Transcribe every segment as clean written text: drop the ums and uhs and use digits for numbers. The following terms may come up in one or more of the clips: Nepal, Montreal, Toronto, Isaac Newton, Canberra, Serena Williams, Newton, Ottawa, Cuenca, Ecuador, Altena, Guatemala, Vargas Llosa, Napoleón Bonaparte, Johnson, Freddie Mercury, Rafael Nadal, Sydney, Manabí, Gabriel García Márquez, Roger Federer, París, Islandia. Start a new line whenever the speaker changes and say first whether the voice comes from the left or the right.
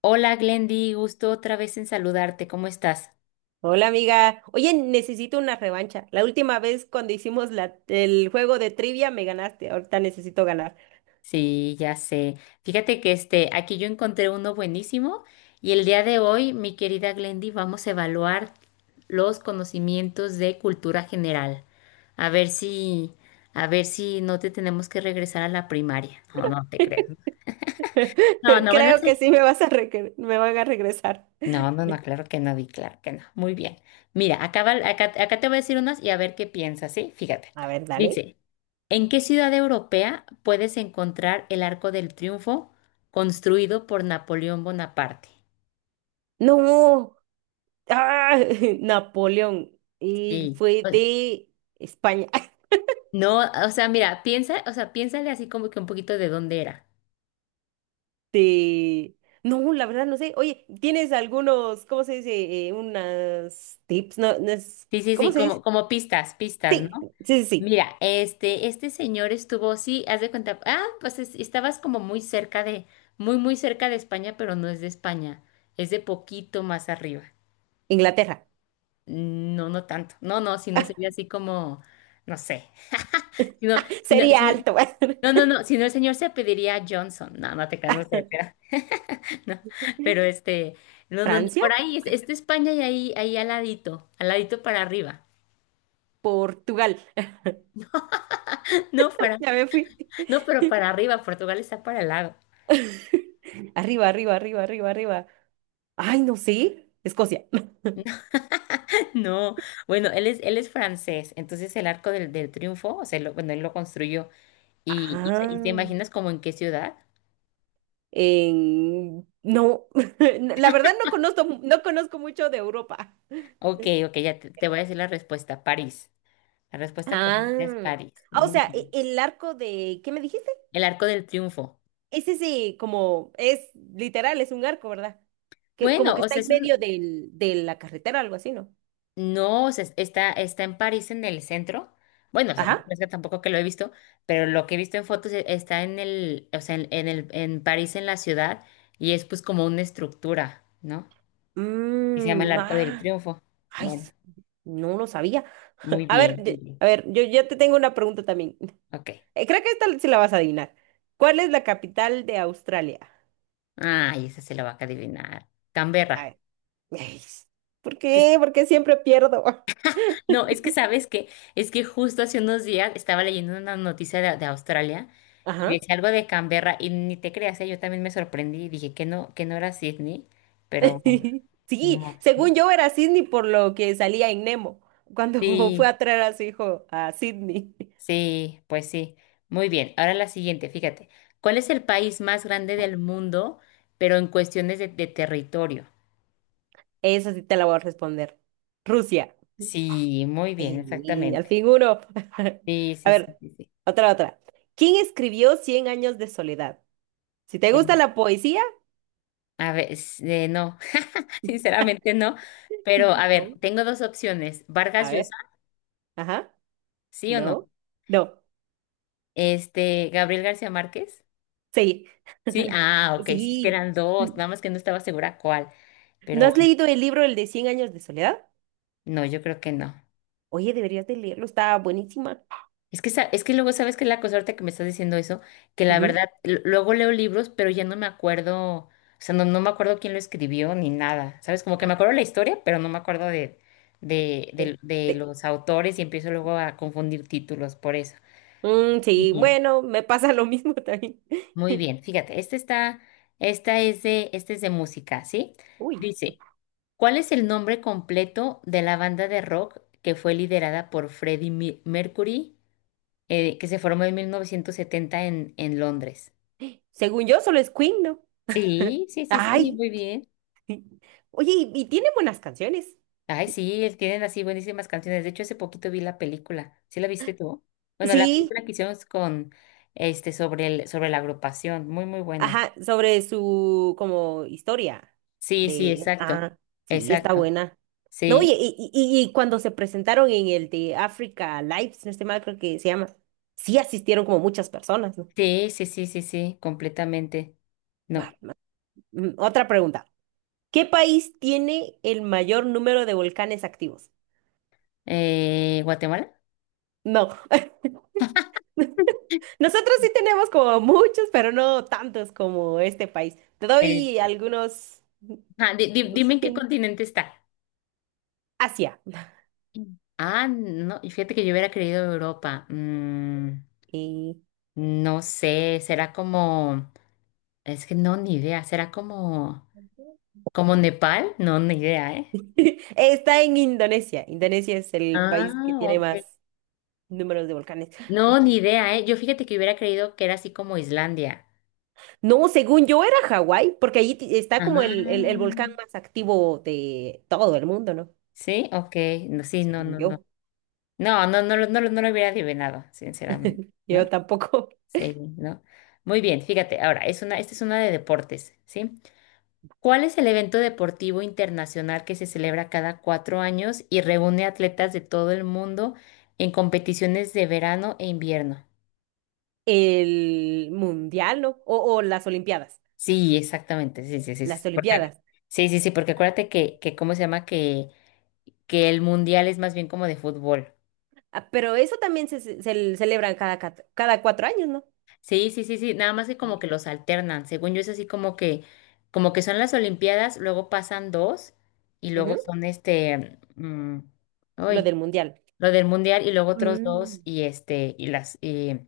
left: Hola Glendy, gusto otra vez en saludarte. ¿Cómo estás?
right: Hola amiga, oye, necesito una revancha. La última vez cuando hicimos el juego de trivia me ganaste, ahorita necesito ganar.
left: Sí, ya sé. Fíjate que aquí yo encontré uno buenísimo y el día de hoy, mi querida Glendy, vamos a evaluar los conocimientos de cultura general. A ver si, a ver si no te tenemos que regresar a la primaria. No, no te creo. No, no van a
right: Creo
left: ser.
right: que sí me van a regresar.
left: No, no, no, claro que no, Di, claro que no. Muy bien. Mira, acá te voy a decir unas y a ver qué piensas, ¿sí? Fíjate.
right: A ver, dale.
left: Dice, ¿en qué ciudad europea puedes encontrar el Arco del Triunfo construido por Napoleón Bonaparte?
right: No, ¡Ah! Napoleón. Y
left: Sí.
right: fue de España.
left: No, o sea, mira, piensa, o sea, piénsale así como que un poquito de dónde era.
right: De... No, la verdad no sé. Oye, ¿tienes algunos, cómo se dice? Unas tips, no,
left: Sí, sí, sí,
right: ¿cómo se
left: como,
right: dice?
left: como pistas, pistas, ¿no?
right: Sí, sí, sí.
left: Mira, este señor estuvo, sí, haz de cuenta, ah, pues estabas como muy cerca de, muy, muy cerca de España, pero no es de España, es de poquito más arriba.
right: Inglaterra.
left: No, no tanto, no, no, si no sería así como, no sé, si no, si no, si
right: Sería
left: no-
right: alto.
left: no, no, no, si no el señor se pediría Johnson, no, no te creas, no sé, pero, no, pero no, no, no,
right: Francia.
left: por ahí, es de España y ahí al ladito para arriba,
right: Portugal.
left: no, para
right: Ya me fui.
left: no, pero para arriba, Portugal está para el lado.
right: Arriba, arriba, arriba, arriba, arriba. Ay, no sé. Escocia.
left: No, bueno, él es francés, entonces el arco del triunfo, o sea, bueno, él lo construyó. Y te
right: Ah,
left: imaginas como en qué ciudad?
right: No, la verdad no conozco, no conozco mucho de Europa.
left: Ok, ok, ya te voy a decir la respuesta, París. La respuesta correcta es
right: Ah,
left: París.
right: ah, o
left: Muy
right: sea,
left: bien.
right: el arco de, ¿qué me dijiste?
left: El arco del triunfo.
right: Es ese como, es literal, es un arco, ¿verdad? Que como
left: Bueno,
right: que
left: o
right: está
left: sea,
right: en
left: es
right: medio del, de la carretera, algo así, ¿no?
left: No, o sea, está en París, en el centro. Bueno, o sea, no
right: Ajá.
left: es que tampoco que lo he visto, pero lo que he visto en fotos está en el, o sea, en el, en París, en la ciudad, y es pues como una estructura, ¿no? Y se llama el Arco del
right: Ah,
left: Triunfo.
right: ay,
left: Bueno,
right: no lo sabía.
left: muy
right: A
left: bien,
right: ver,
left: muy bien.
right: a ver, yo te tengo una pregunta también.
left: Ok.
right: Creo que esta sí la vas a adivinar. ¿Cuál es la capital de Australia?
left: Ay, esa se la va a adivinar.
right: A
left: Canberra.
right: ver. Ey, ¿por qué? Porque siempre pierdo.
left: No, es que sabes que es que justo hace unos días estaba leyendo una noticia de Australia y
right: Ajá.
left: decía algo de Canberra y ni te creas, ¿eh? Yo también me sorprendí y dije que no era Sydney, pero bueno, ni
right: Sí,
left: modo,
right: según
left: ¿no?
right: yo era Sydney por lo que salía en Nemo cuando fue
left: Sí,
right: a traer a su hijo a Sydney.
left: sí, pues sí. Muy bien, ahora la siguiente, fíjate. ¿Cuál es el país más grande del mundo, pero en cuestiones de territorio?
right: Eso sí te la voy a responder. Rusia.
left: Sí, muy bien,
right: Sí, al
left: exactamente.
right: fin uno.
left: Sí,
right: A
left: sí, sí,
right: ver,
left: sí,
right: otra, otra. ¿Quién escribió Cien años de soledad? Si te
left: sí.
right: gusta la poesía,
left: A ver, no, sinceramente no. Pero a ver,
right: ¿cómo?
left: tengo dos opciones. Vargas
right: A ver,
left: Llosa,
right: ajá,
left: ¿sí o
right: no,
left: no?
right: no,
left: Gabriel García Márquez,
right: sí.
left: ¿sí? Ah, ok, sí, es que
right: Sí.
left: eran
right: ¿No
left: dos, nada más que no estaba segura cuál. Pero
right: has
left: bueno,
right: leído el libro, el de 100 años de soledad?
left: no, yo creo que no.
right: Oye, deberías de leerlo, está buenísima.
left: Es que, es que luego, ¿sabes qué es la cosa ahorita que me estás diciendo eso? Que la verdad,
right: Ujú.
left: luego leo libros, pero ya no me acuerdo, o sea, no, no me acuerdo quién lo escribió ni nada, ¿sabes? Como que me acuerdo la historia, pero no me acuerdo de, de,
right: Sí,
left: de, de
right: sí.
left: los autores y empiezo luego a confundir títulos por eso.
right: Mm,
left: Muy
right: sí,
left: bien,
right: bueno, me pasa lo mismo también.
left: muy bien. Fíjate, este está, esta es de, este es de música, ¿sí?
right: Uy,
left: Dice, ¿cuál es el nombre completo de la banda de rock que fue liderada por Freddie Mercury, que se formó en 1970 en Londres?
right: según yo solo es Queen, ¿no?
left: Sí, sí, sí, sí,
right: Ay,
left: muy bien.
right: sí. Oye, y tiene buenas canciones.
left: Ay, sí, tienen así buenísimas canciones. De hecho, hace poquito vi la película. ¿Sí la viste tú? Bueno, la
right: Sí,
left: película que hicimos con este sobre la agrupación, muy, muy buena.
right: ajá, sobre su como historia
left: Sí, sí,
right: de,
left: exacto.
right: ah, sí, está
left: Exacto.
right: buena. No, y,
left: Sí,
right: y, y- y cuando se presentaron en el de Africa Live, si no estoy mal, creo que se llama, sí asistieron como muchas personas, ¿no?
left: sí, sí, sí, sí, sí, completamente.
right: Va,
left: No.
right: va. Otra pregunta. ¿Qué país tiene el mayor número de volcanes activos?
left: ¿Guatemala?
right: No. Nosotros sí tenemos como muchos, pero no tantos como este país. Te doy
left: Eh,
right: algunos
left: ajá,
right: los
left: dime en qué
right: hints.
left: continente está.
right: Asia.
left: Mm. Ah, no, y fíjate que yo hubiera creído Europa.
right: Eh,
left: No sé, será como, es que no, ni idea, será como, Nepal, no, ni idea, ¿eh?
right: está en Indonesia. Indonesia es el
left: Ah,
right: país que tiene
left: ok.
right: más números de volcanes.
left: No, ni
right: Oye,
left: idea, ¿eh? Yo fíjate que hubiera creído que era así como Islandia.
right: no, según yo era Hawái, porque ahí está como el
left: Ah,
right: volcán más activo de todo el mundo, ¿no?
left: sí, ok, no, sí, no,
right: Según
left: no, no.
right: yo.
left: No, no, no, no, no lo hubiera adivinado, sinceramente,
right: Yo
left: ¿no?
right: tampoco.
left: Sí, ¿no? Muy bien, fíjate, ahora, esta es una de deportes, ¿sí? ¿Cuál es el evento deportivo internacional que se celebra cada 4 años y reúne atletas de todo el mundo en competiciones de verano e invierno?
right: El mundial, ¿no? O las Olimpiadas.
left: Sí, exactamente, sí, sí, sí,
right: Las
left: sí, porque,
right: Olimpiadas.
left: sí, sí, sí, porque acuérdate ¿cómo se llama? Que el mundial es más bien como de fútbol.
right: Ah, pero eso también se celebran cada 4 años, ¿no?
left: Sí, sí, sí, sí, nada más que como que los alternan, según yo es así como que son las Olimpiadas, luego pasan dos y
right: Ujú,
left: luego son
right: lo
left: hoy
right: del mundial.
left: lo del mundial y luego otros dos
right: Mm.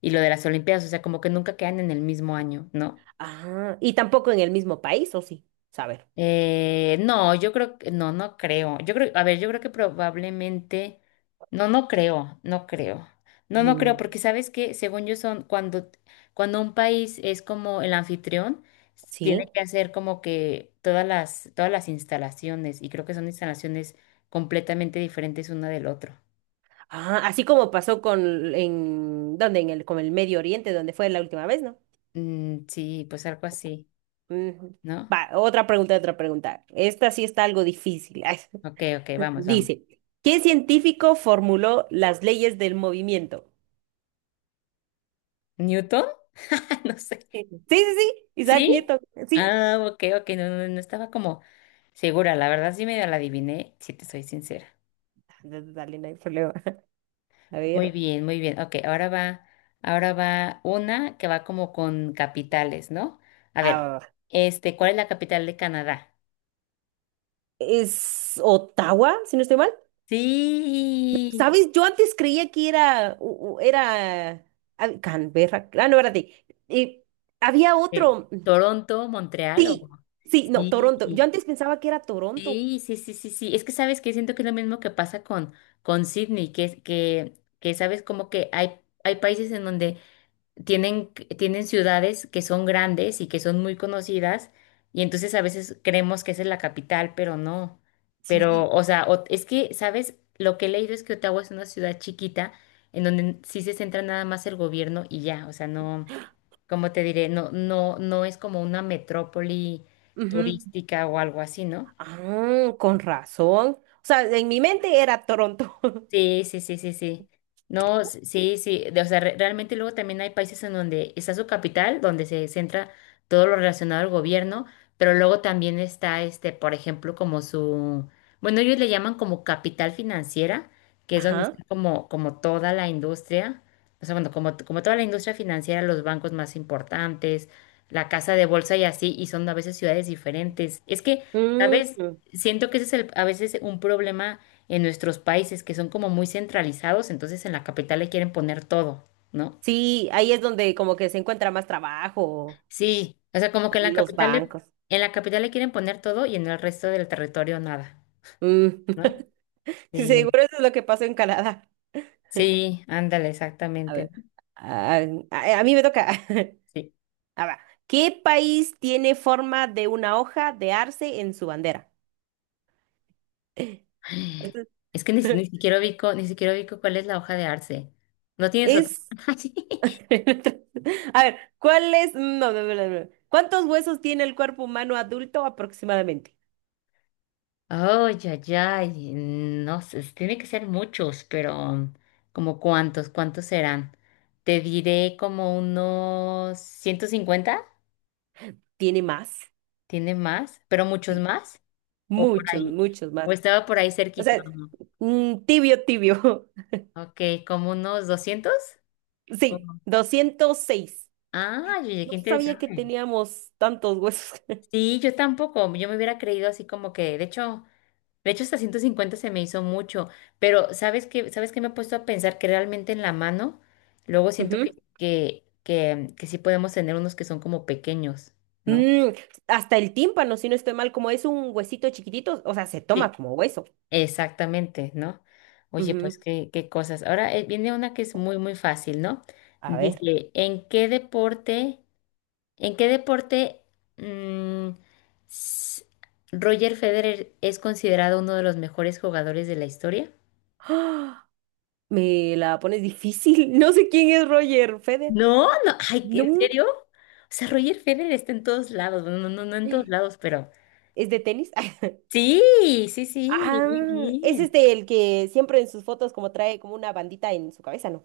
left: y lo de las olimpiadas, o sea, como que nunca quedan en el mismo año, ¿no?
right: Ah, y tampoco en el mismo país, ¿o sí? Saber.
left: No, yo creo que no, no creo. Yo creo, a ver, yo creo que probablemente no, no creo, no creo. No, no creo,
right: Mm.
left: porque sabes que según yo son cuando un país es como el anfitrión, tiene
right: Sí.
left: que hacer como que todas las instalaciones y creo que son instalaciones completamente diferentes una del otro.
right: Ah, así como pasó con en ¿dónde? En el con el Medio Oriente, donde fue la última vez, ¿no?
left: Sí, pues algo así,
right: Mm,
left: ¿no?
right: va, otra pregunta, otra pregunta. Esta sí está algo difícil. Ay,
left: Ok, ok, vamos, vamos.
right: dice, ¿qué científico formuló las leyes del movimiento?
left: ¿Newton? No sé.
right: Sí, sí, sí, Isaac
left: ¿Sí?
right: Newton, sí.
left: Ah, ok, ok, no, no, no estaba como segura, la verdad sí medio la adiviné, si te soy sincera.
right: Dale, no hay problema. A
left: Muy
right: ver,
left: bien, muy bien. Ok, ahora va una que va como con capitales, ¿no? A ver,
right: ah,
left: ¿cuál es la capital de Canadá?
right: es Ottawa, si no estoy mal.
left: Sí.
right: ¿Sabes? Yo antes creía que era Canberra. Ah, no, espérate. Había
left: Eh,
right: otro.
left: ¿Toronto, Montreal o...?
right: Sí, sí, no,
left: Sí.
right: Toronto. Yo antes pensaba que era Toronto.
left: Sí, sí, sí, sí, sí. Es que sabes que siento que es lo mismo que pasa con Sydney, que sabes como que hay países en donde tienen ciudades que son grandes y que son muy conocidas, y entonces a veces creemos que esa es la capital, pero no. Pero,
right: Sí.
left: o sea, es que, ¿sabes? Lo que he leído es que Ottawa es una ciudad chiquita en donde sí se centra nada más el gobierno y ya. O sea, no, como te diré? No, no, no es como una metrópoli
right: Ujú.
left: turística o algo así, ¿no?
right: Ah, con razón. O sea, en mi mente era Toronto.
left: Sí, sí, sí, sí, sí. No, sí, sí. O sea, realmente luego también hay países en donde está su capital, donde se centra todo lo relacionado al gobierno, pero luego también está, por ejemplo, como su, bueno, ellos le llaman como capital financiera, que es donde
right: Ajá.
left: está como toda la industria, o sea, bueno, como toda la industria financiera, los bancos más importantes, la casa de bolsa y así, y son a veces ciudades diferentes. Es que, ¿sabes?
right: Mm,
left: Siento que ese es a veces un problema en nuestros países que son como muy centralizados, entonces en la capital le quieren poner todo, ¿no?
right: sí, ahí es donde como que se encuentra más trabajo,
left: Sí, o sea, como que en la
right: los
left: capital le,
right: bancos.
left: en la capital le quieren poner todo y en el resto del territorio nada,
right: Mm,
left: ¿no? Sí,
right: seguro eso es lo que pasó en Canadá.
left: sí, ándale,
right: A
left: exactamente.
right: ver,
left: ¿No?
right: ah, a mí me toca.
left: Sí.
right: A ver, ¿qué país tiene forma de una hoja de arce en su bandera? Esto
left: Es que ni siquiera ubico cuál es la hoja de arce. ¿No tienes otra?
right: es... A ver, ¿cuál es... no, no, no, no. No. ¿Cuántos huesos tiene el cuerpo humano adulto aproximadamente?
left: Oh, ya, ya, y no sé, tiene que ser muchos, pero como cuántos serán. Te diré como unos 150,
right: Tiene más,
left: tiene más, pero muchos
right: sí,
left: más, o por
right: muchos,
left: ahí,
right: muchos
left: o
right: más.
left: estaba por ahí
right: O
left: cerquita.
right: sea,
left: Uno.
right: tibio, tibio.
left: Ok, como unos 200.
right: Sí,
left: Ujú.
right: 206.
left: Ah, oye, qué
right: No sabía que
left: interesante.
right: teníamos tantos huesos.
left: Sí, yo tampoco, yo me hubiera creído así como que, de hecho. De hecho, hasta 150 se me hizo mucho, pero ¿sabes qué? ¿Sabes qué me he puesto a pensar que realmente en la mano, luego siento que,
right: Ujú.
left: que, que, que sí podemos tener unos que son como pequeños, ¿no?
right: Mm, hasta el tímpano, si no estoy mal, como es un huesito chiquitito, o sea, se toma
left: Sí.
right: como hueso.
left: Exactamente, ¿no? Oye, pues
right: Ujú.
left: qué, qué cosas. Ahora viene una que es muy, muy fácil, ¿no?
right: A ver.
left: Dice, ¿en qué deporte mm, s- Roger Federer es considerado uno de los mejores jugadores de la historia?
right: ¡Ah! Me la pones difícil. No sé quién es Roger Federer.
left: No, no, ay, ¿en
right: No.
left: serio? O sea, Roger Federer está en todos lados, bueno, no, no, no en todos lados, pero
right: ¿Es de tenis?
left: sí, sí, sí, muy
right: Ah, es
left: bien.
right: este el que siempre en sus fotos como trae como una bandita en su cabeza, ¿no?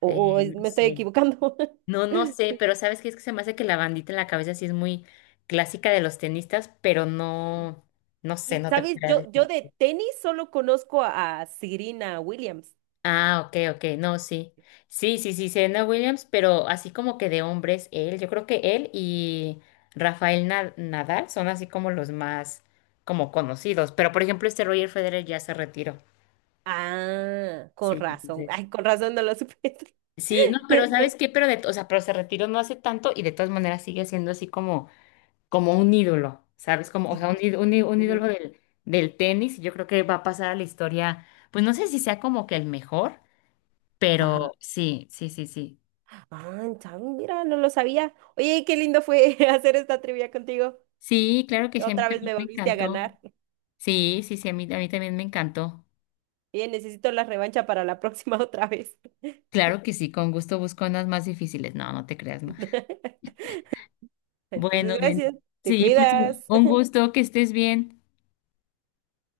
right: o,
left: Eh,
right: o
left: no
right: me estoy
left: sé,
right: equivocando.
left: no, no sé, pero ¿sabes qué? Es que se me hace que la bandita en la cabeza sí es muy clásica de los tenistas, pero no, no sé, no te
right: ¿Sabes?
left: puedo.
right: Yo de tenis solo conozco a Serena Williams.
left: Ah, ok, ok, no, sí. Sí, sí, sí, Serena Williams, pero así como que de hombres, él, yo creo que él y Rafael Nadal son así como los más como conocidos, pero por ejemplo este Roger Federer ya se retiró.
right: Ah, con
left: Sí,
right: razón.
left: entonces.
right: Ay, con razón no lo supe.
left: Sí, no, pero ¿sabes qué? Pero o sea, pero se retiró no hace tanto y de todas maneras sigue siendo así como un ídolo, ¿sabes? Como, o
right: Sí,
left: sea, un, íd- un, í- un ídolo
right: ujú,
left: del tenis, y yo creo que va a pasar a la historia, pues no sé si sea como que el mejor, pero
right: ajá.
left: sí, sí, sí, sí.
right: Ah, ¿sabes? Mira, no lo sabía. Oye, qué lindo fue hacer esta trivia contigo.
left: Sí, claro que sí, a mí
right: Otra vez
left: también
right: me
left: me
right: volviste a
left: encantó.
right: ganar.
left: Sí, sí, sí, a mí también me encantó.
right: Oye, necesito la revancha para la próxima otra vez.
left: Claro que sí, con gusto busco unas más difíciles. No, no te creas, no.
right: Entonces,
left: Bueno,
right: gracias.
left: Glenn,
right: Te
left: sí, pues
right: cuidas.
left: un gusto que estés bien.